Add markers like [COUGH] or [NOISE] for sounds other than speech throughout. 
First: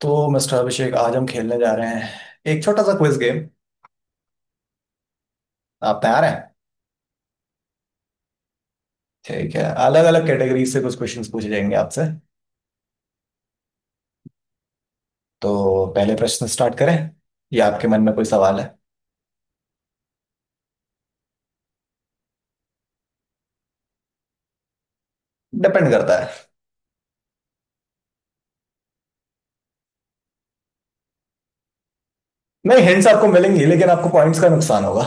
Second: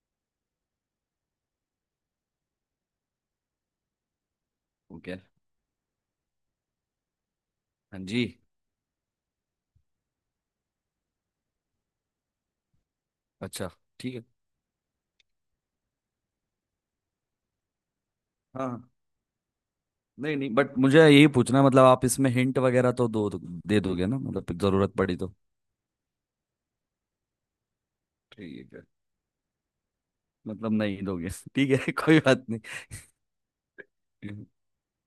तो मिस्टर अभिषेक आज हम खेलने जा रहे हैं एक छोटा सा क्विज गेम। ओके। आप तैयार हैं? हाँ जी। ठीक है, अलग अलग कैटेगरी से कुछ क्वेश्चंस पूछे जाएंगे आपसे। अच्छा। ठीक है। तो पहले प्रश्न स्टार्ट करें या आपके मन में कोई सवाल है? हाँ। नहीं नहीं बट मुझे यही पूछना है, मतलब आप इसमें हिंट वगैरह तो दो दे दोगे ना मतलब जरूरत पड़ी तो। डिपेंड करता है। ठीक है। मतलब नहीं दोगे [LAUGHS] ठीक है कोई [LAUGHS] बात नहीं, हिंट्स आपको मिलेंगी लेकिन आपको पॉइंट्स नहीं। का नुकसान होगा।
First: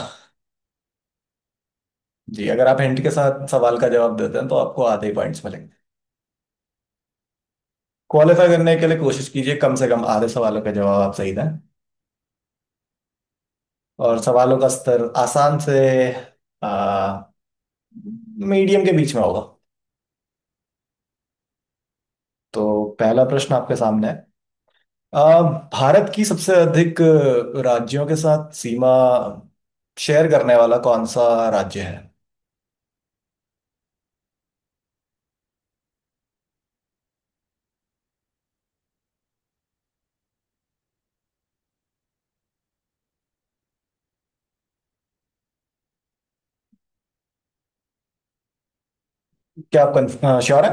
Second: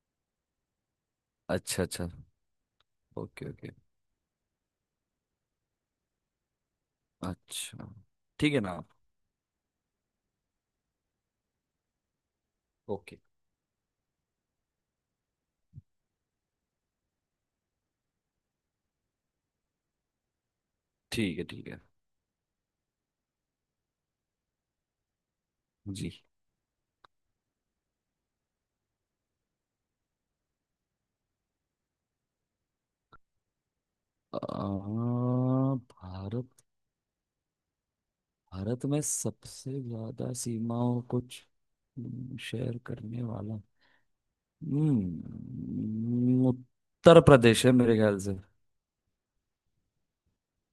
अच्छा अच्छा। जी, अगर आप हिंट के साथ ओके ओके। सवाल का जवाब देते हैं तो आपको आधे ही पॉइंट्स मिलेंगे। अच्छा। क्वालिफाई ठीक है ना करने के आप। लिए कोशिश कीजिए कम से कम आधे सवालों का जवाब आप सही दें। ओके। और सवालों का स्तर आसान से आ, मीडियम के बीच में होगा। ठीक है। ठीक है। तो पहला प्रश्न आपके सामने है। आ, जी। भारत की सबसे अधिक राज्यों के साथ सीमा शेयर करने वाला कौन सा राज्य है? आ, भारत भारत में सबसे ज्यादा सीमाओं को शेयर करने वाला उत्तर प्रदेश है मेरे ख्याल से। क्या आप श्योर है?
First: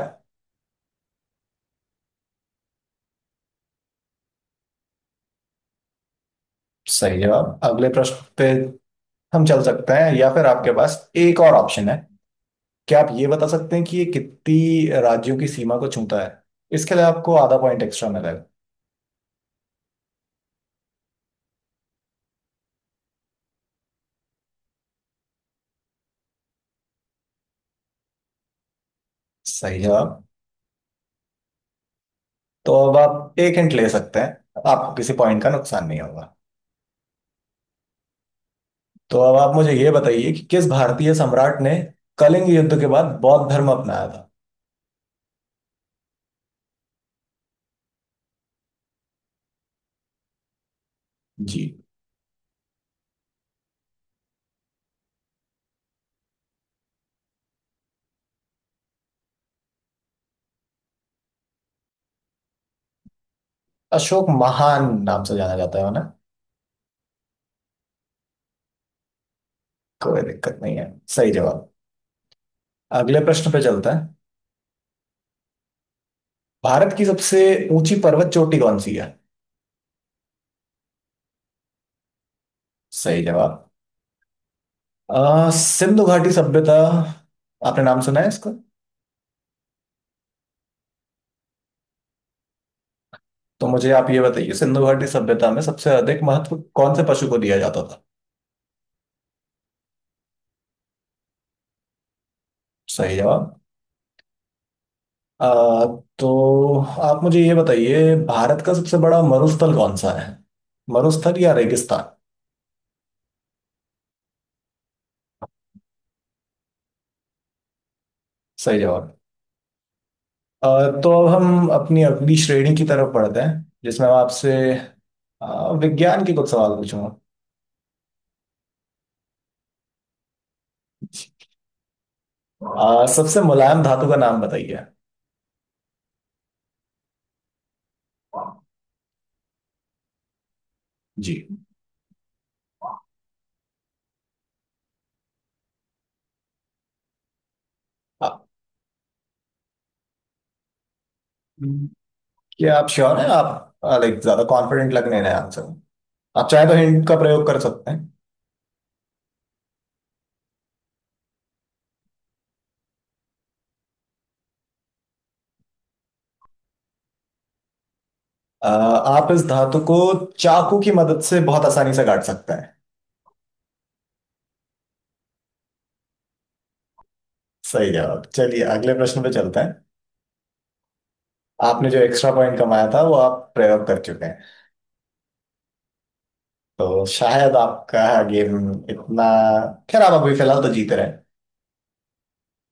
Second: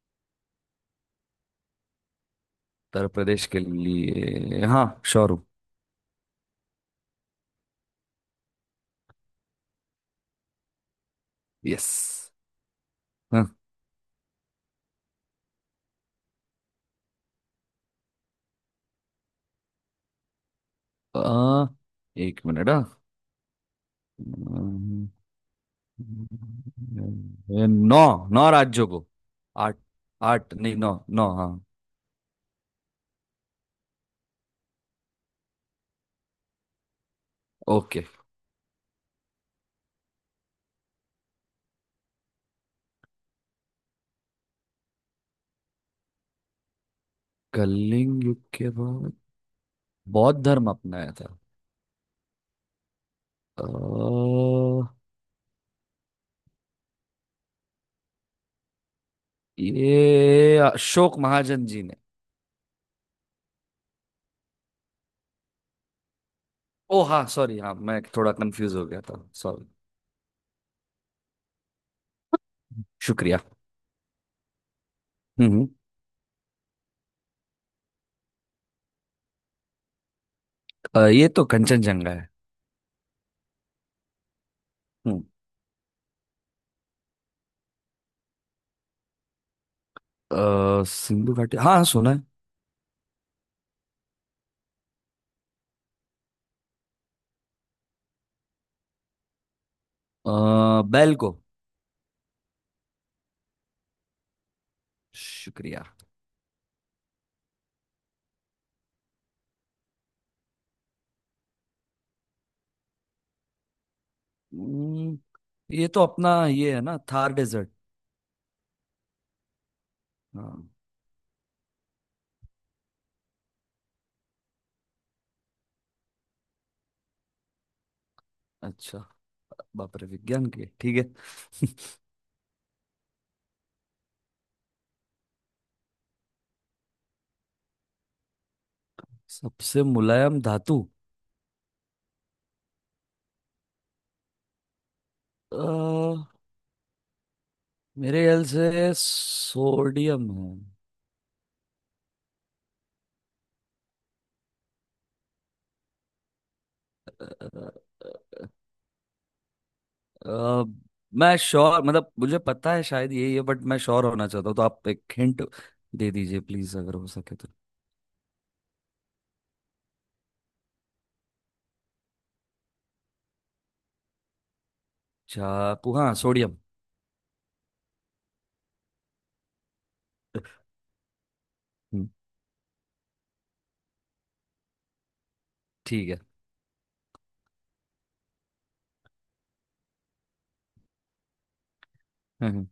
उत्तर प्रदेश के लिए हाँ श्योर हूँ। सही जवाब। अगले प्रश्न पे हम चल सकते हैं या फिर आपके पास एक और ऑप्शन यस। है। क्या आप ये बता हाँ। सकते हैं कि ये कितनी राज्यों की सीमा को छूता है? इसके लिए आपको आधा पॉइंट एक्स्ट्रा मिलेगा। आ, एक मिनट। हाँ। अम्म, नौ। नौ राज्यों को। आठ। सही जवाब। आठ नहीं नौ। नौ हाँ। तो अब आप एक हिंट ले सकते हैं, आपको किसी पॉइंट का नुकसान नहीं होगा। ओके। तो अब आप मुझे ये बताइए कि किस भारतीय सम्राट ने कलिंग युद्ध के बाद बौद्ध धर्म अपनाया था? कलिंग युग के बाद बौद्ध धर्म अपनाया था। जी, अ, ये अशोक महाजन जी ने। अशोक महान नाम से जाना जाता है ना। ओ हाँ सॉरी। हाँ मैं थोड़ा कंफ्यूज हो गया था। सॉरी। कोई दिक्कत नहीं है। सही जवाब। अगले शुक्रिया। प्रश्न पे चलता है। हम्म हम्म। भारत की सबसे ऊंची पर्वत चोटी कौन सी है? ये तो कंचनजंगा है। सही जवाब। हम्म। सिंधु घाटी सभ्यता, आपने नाम सुना है इसका? सिंधु घाटी हाँ हाँ, सुना है। तो मुझे आप ये बताइए, सिंधु घाटी सभ्यता में सबसे अधिक महत्व कौन से पशु को दिया जाता था? बैल को। सही जवाब। अ, शुक्रिया। तो आप मुझे ये बताइए, भारत का सबसे बड़ा मरुस्थल कौन सा है? मरुस्थल या रेगिस्तान। हम्म, ये तो अपना ये है ना थार डेजर्ट। सही जवाब। अ, हाँ। तो अब हम अपनी अगली श्रेणी की तरफ बढ़ते हैं जिसमें मैं आपसे विज्ञान के कुछ सवाल पूछूंगा। अच्छा। बाप रे विज्ञान के ठीक है [LAUGHS] सबसे मुलायम धातु का नाम बताइए। सबसे मुलायम धातु। जी। अ, मेरे अ, ख्याल से सोडियम है। क्या आप श्योर हैं आप? लाइक ज्यादा कॉन्फिडेंट लगने रहे आंसर में। आप चाहे तो हिंट का प्रयोग कर अ, सकते हैं। अ, मैं श्योर मतलब मुझे पता है शायद यही है बट मैं श्योर होना चाहता हूँ तो आप एक हिंट दे दीजिए प्लीज अगर हो सके तो। आप इस धातु को चाकू की मदद से बहुत आसानी से काट सकते हैं। चाकू हाँ सोडियम। सही जवाब। चलिए अगले प्रश्न पे चलते हैं। आपने जो हम्म, एक्स्ट्रा पॉइंट कमाया था वो आप प्रयोग कर चुके हैं। ठीक तो शायद आपका गेम इतना, खैर, आप अभी फिलहाल तो जीते रहे हैं। है [LAUGHS]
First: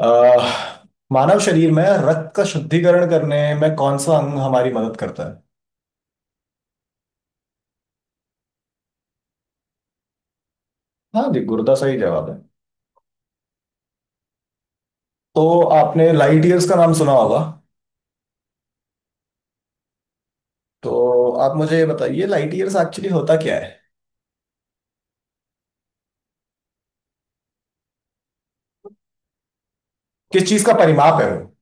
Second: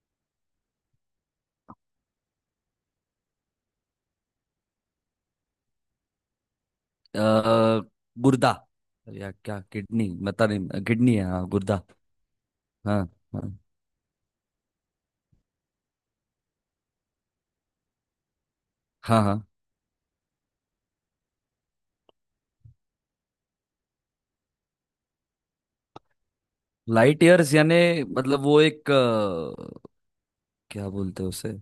अह, मानव शरीर में रक्त का शुद्धिकरण करने में कौन सा अंग हमारी मदद करता है? अ, गुर्दा या क्या किडनी बता नहीं किडनी हाँ है जी, हाँ गुर्दा गुर्दा। सही जवाब है। हाँ। हाँ। तो आपने लाइट ईयर्स का नाम सुना होगा। हाँ। हाँ। तो आप मुझे ये बताइए, लाइट ईयर्स एक्चुअली होता क्या है? लाइट ईयर्स यानी मतलब वो एक किस चीज का क्या परिमाप बोलते हैं है? उसे।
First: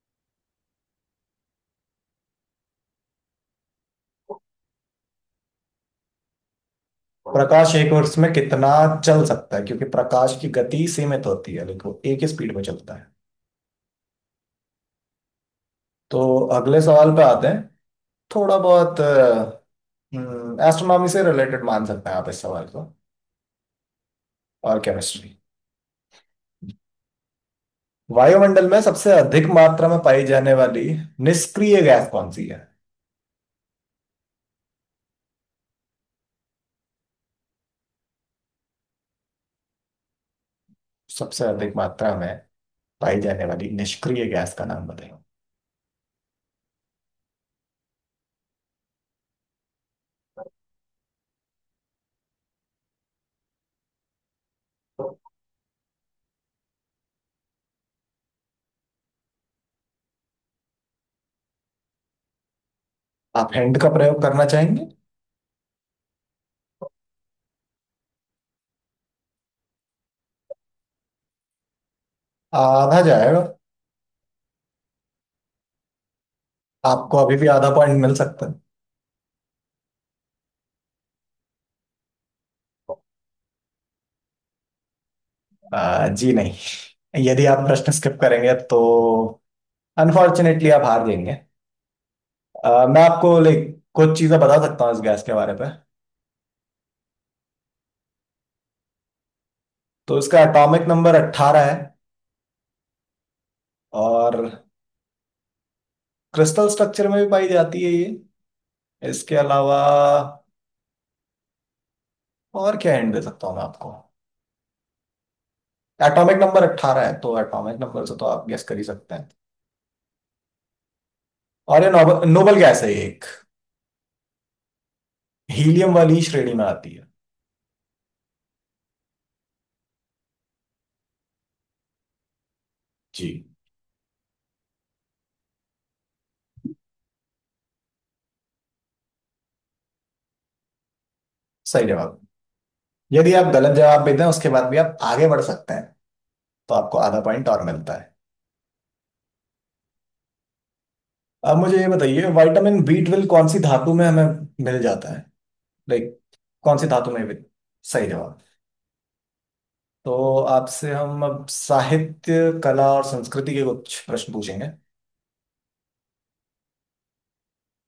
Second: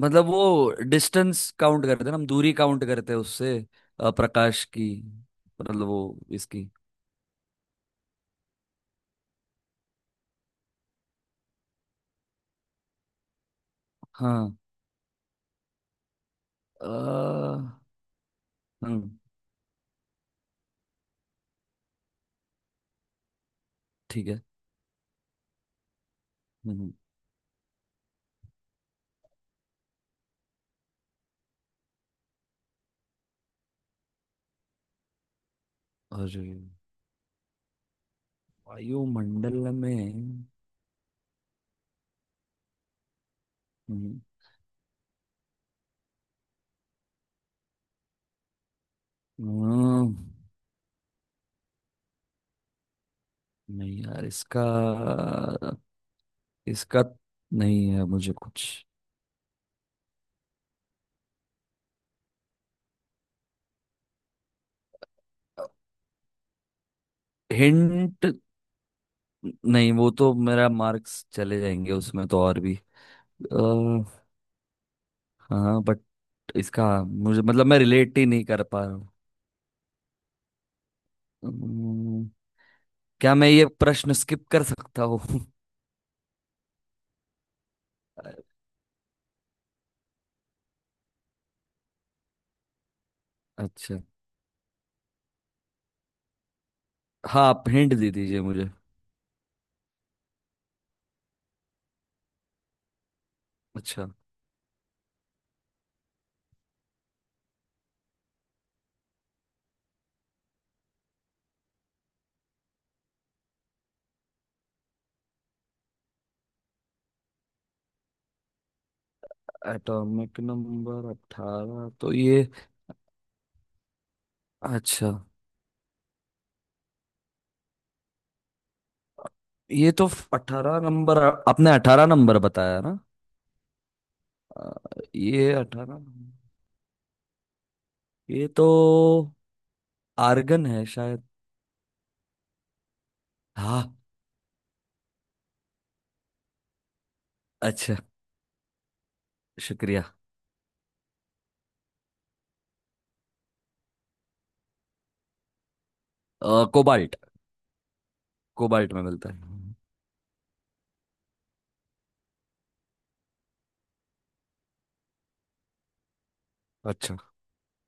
मतलब वो डिस्टेंस काउंट करते हैं ना हम दूरी काउंट करते हैं उससे। प्रकाश की मतलब वो इसकी। वो प्रकाश एक वर्ष में कितना चल सकता है, क्योंकि प्रकाश की गति सीमित होती है लेकिन वो एक ही स्पीड में चलता है। हाँ। तो अगले सवाल पे आते अ, हैं। थोड़ा बहुत हम्म, एस्ट्रोनॉमी से रिलेटेड मान सकते हैं आप इस सवाल को, ठीक है। और केमिस्ट्री। हम्म, वायुमंडल में सबसे अधिक मात्रा में पाई जाने वाली निष्क्रिय गैस कौन सी है? और वायुमंडल में। सबसे अधिक मात्रा में पाई जाने वाली हम्म। निष्क्रिय गैस का नाम बताइए। हम्म। नहीं यार इसका इसका नहीं है मुझे कुछ। आप हैंड का प्रयोग करना चाहेंगे? हिंट। नहीं वो तो मेरा मार्क्स चले जाएंगे उसमें तो और भी। आधा जाएगा। अ, हाँ बट इसका आपको अभी मुझे भी मतलब आधा मैं पॉइंट मिल रिलेट ही नहीं सकता है। कर पा रहा हूँ। अम्म, क्या मैं ये प्रश्न स्किप कर सकता हूँ। जी नहीं, यदि आप प्रश्न स्किप करेंगे तो अनफॉर्चुनेटली आप हार जाएंगे। मैं आपको लाइक अच्छा। कुछ चीजें बता सकता हूँ इस गैस के बारे में। हाँ आप हिंट दे दीजिए मुझे। तो इसका एटॉमिक नंबर 18 है, अच्छा। और क्रिस्टल स्ट्रक्चर में भी पाई जाती है ये। इसके अलावा और क्या हिंट दे सकता हूँ मैं आपको? एटॉमिक नंबर 18 है, तो एटॉमिक नंबर से तो आप गेस कर ही सकते हैं। एटॉमिक नंबर और 18 ये तो नोबल ये। नोबल गैस है ये एक, अच्छा। हीलियम वाली श्रेणी में आती है। ये तो 18 नंबर। आपने 18 नंबर बताया ना। जी, अ, ये 18 ये तो आर्गन है शायद। सही जवाब। यदि आप गलत हाँ। जवाब देते हैं उसके बाद भी आप आगे बढ़ सकते हैं, तो आपको आधा पॉइंट और मिलता अच्छा। है। शुक्रिया। अब मुझे ये बताइए, विटामिन बी ट्वेल्व कौन सी धातु में हमें मिल जाता है? लाइक कौन सी धातु कोबाल्ट। में भी-, सही जवाब। कोबाल्ट में मिलता है। तो आपसे हम अब साहित्य कला और संस्कृति के कुछ प्रश्न पूछेंगे। अच्छा।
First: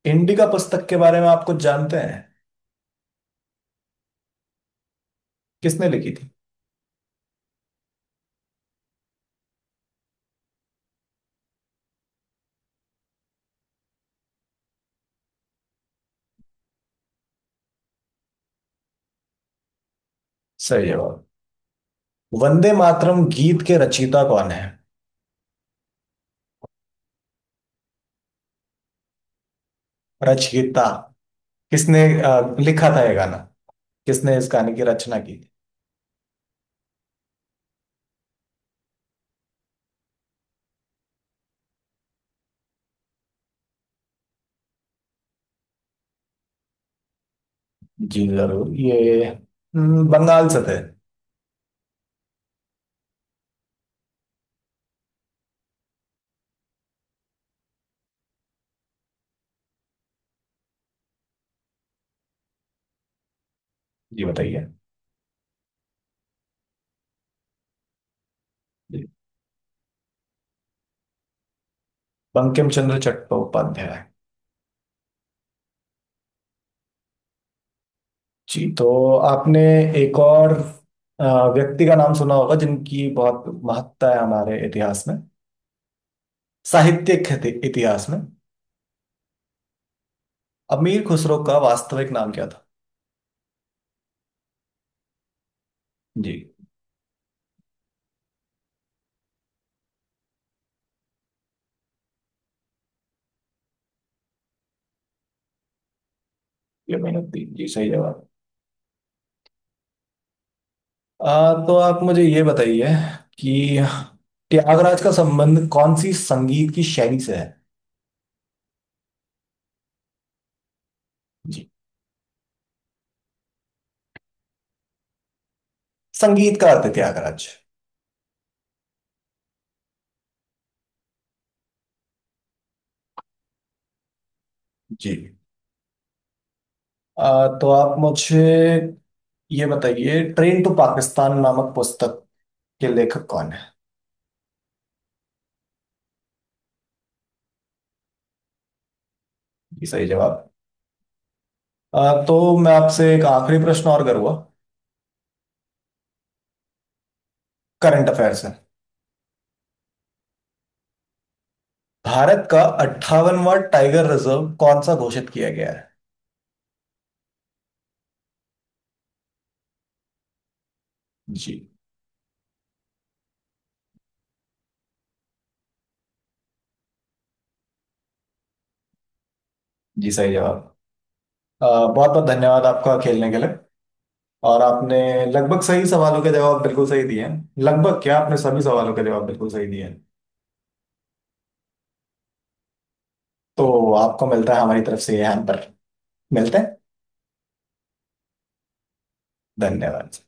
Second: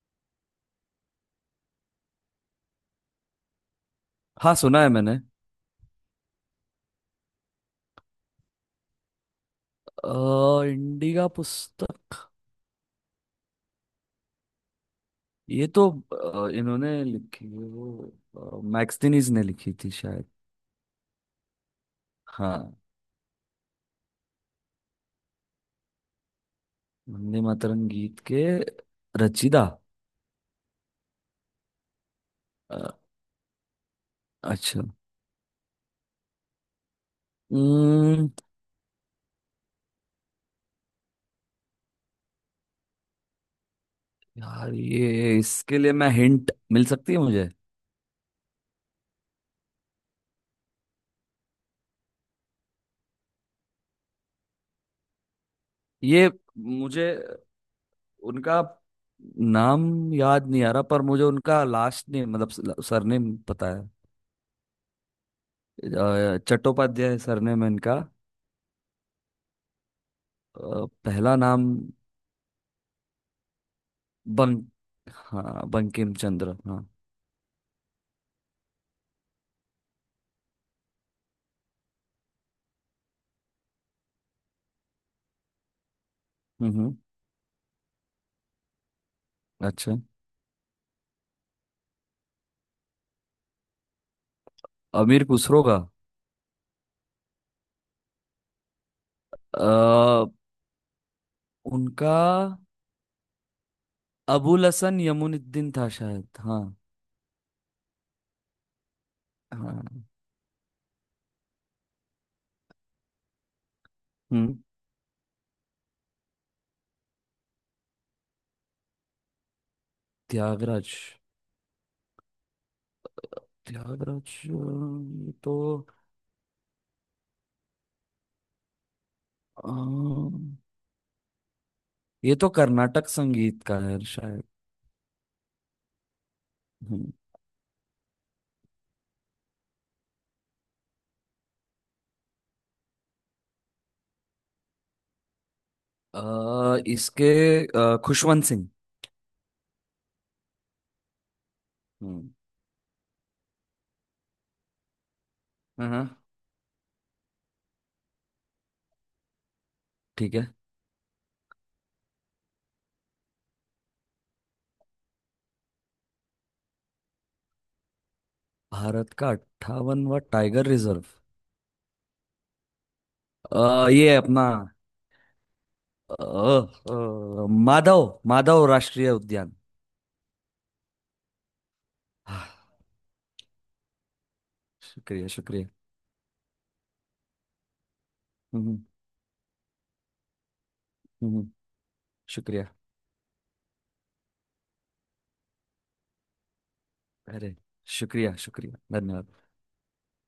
इंडिका पुस्तक के बारे में आप कुछ जानते हैं? हाँ सुना है मैंने। किसने लिखी थी? इंडिका पुस्तक ये तो इन्होंने लिखी है वो मैक्सटिनीज ने लिखी थी शायद। सही जवाब। वंदे हाँ। मातरम गीत के रचयिता कौन है? वंदे मातरम गीत के रचयिता। रचयिता, किसने लिखा अ, था ये गाना? किसने इस गाने अच्छा। की रचना की थी? हम्म, यार ये इसके लिए मैं हिंट मिल सकती है मुझे। जी जरूर। ये बंगाल से थे। ये मुझे उनका नाम याद नहीं आ रहा पर मुझे उनका लास्ट नेम मतलब सरनेम पता है। जी बताइए। चट्टोपाध्याय सरनेम है इनका। जी, पहला नाम। बंकिम चंद्र चट्टोपाध्याय। बं हाँ बंकिम चंद्र हाँ। जी, तो आपने एक और अ, व्यक्ति का नाम सुना होगा जिनकी बहुत महत्ता है हमारे इतिहास में, हम्म, साहित्यिक इतिहास में। अच्छा। अमीर खुसरो का वास्तविक नाम क्या था? अमीर खुसरो का। जी। अ, उनका अबुल हसन यमुनुद्दीन था शायद। हाँ। ये मेहनत थी जी, सही जवाब। हाँ। अ, तो आप मुझे ये बताइए कि हम्म। त्यागराज का संबंध कौन सी संगीत की शैली से है? त्यागराज। जी, त्यागराज ये तो संगीत का अर्थ है त्यागराज। अ, ये तो कर्नाटक संगीत का है शायद। जी। हम्म। तो आप मुझे ये बताइए, ट्रेन टू पाकिस्तान नामक पुस्तक के लेखक कौन है? इसके खुशवंत सिंह। जी सही जवाब। हम्म। तो मैं आपसे एक आखिरी प्रश्न और करूंगा, हम्म। करंट अफेयर से। ठीक है। भारत का 58वां टाइगर रिजर्व कौन सा घोषित किया गया है? भारत का 58वां टाइगर रिजर्व। जी। ये है अपना माधव माधव राष्ट्रीय उद्यान। जी सही जवाब। बहुत बहुत हाँ। धन्यवाद आपका खेलने के लिए। और आपने शुक्रिया। लगभग शुक्रिया। सही सवालों के जवाब बिल्कुल सही दिए हैं, लगभग क्या, आपने सभी हम्म। सवालों के जवाब बिल्कुल सही दिए हैं। हम्म। हम्म। शुक्रिया। तो आपको मिलता है हमारी तरफ से ये हैम्पर। मिलते हैं। अरे। शुक्रिया। शुक्रिया। धन्यवाद। धन्यवाद।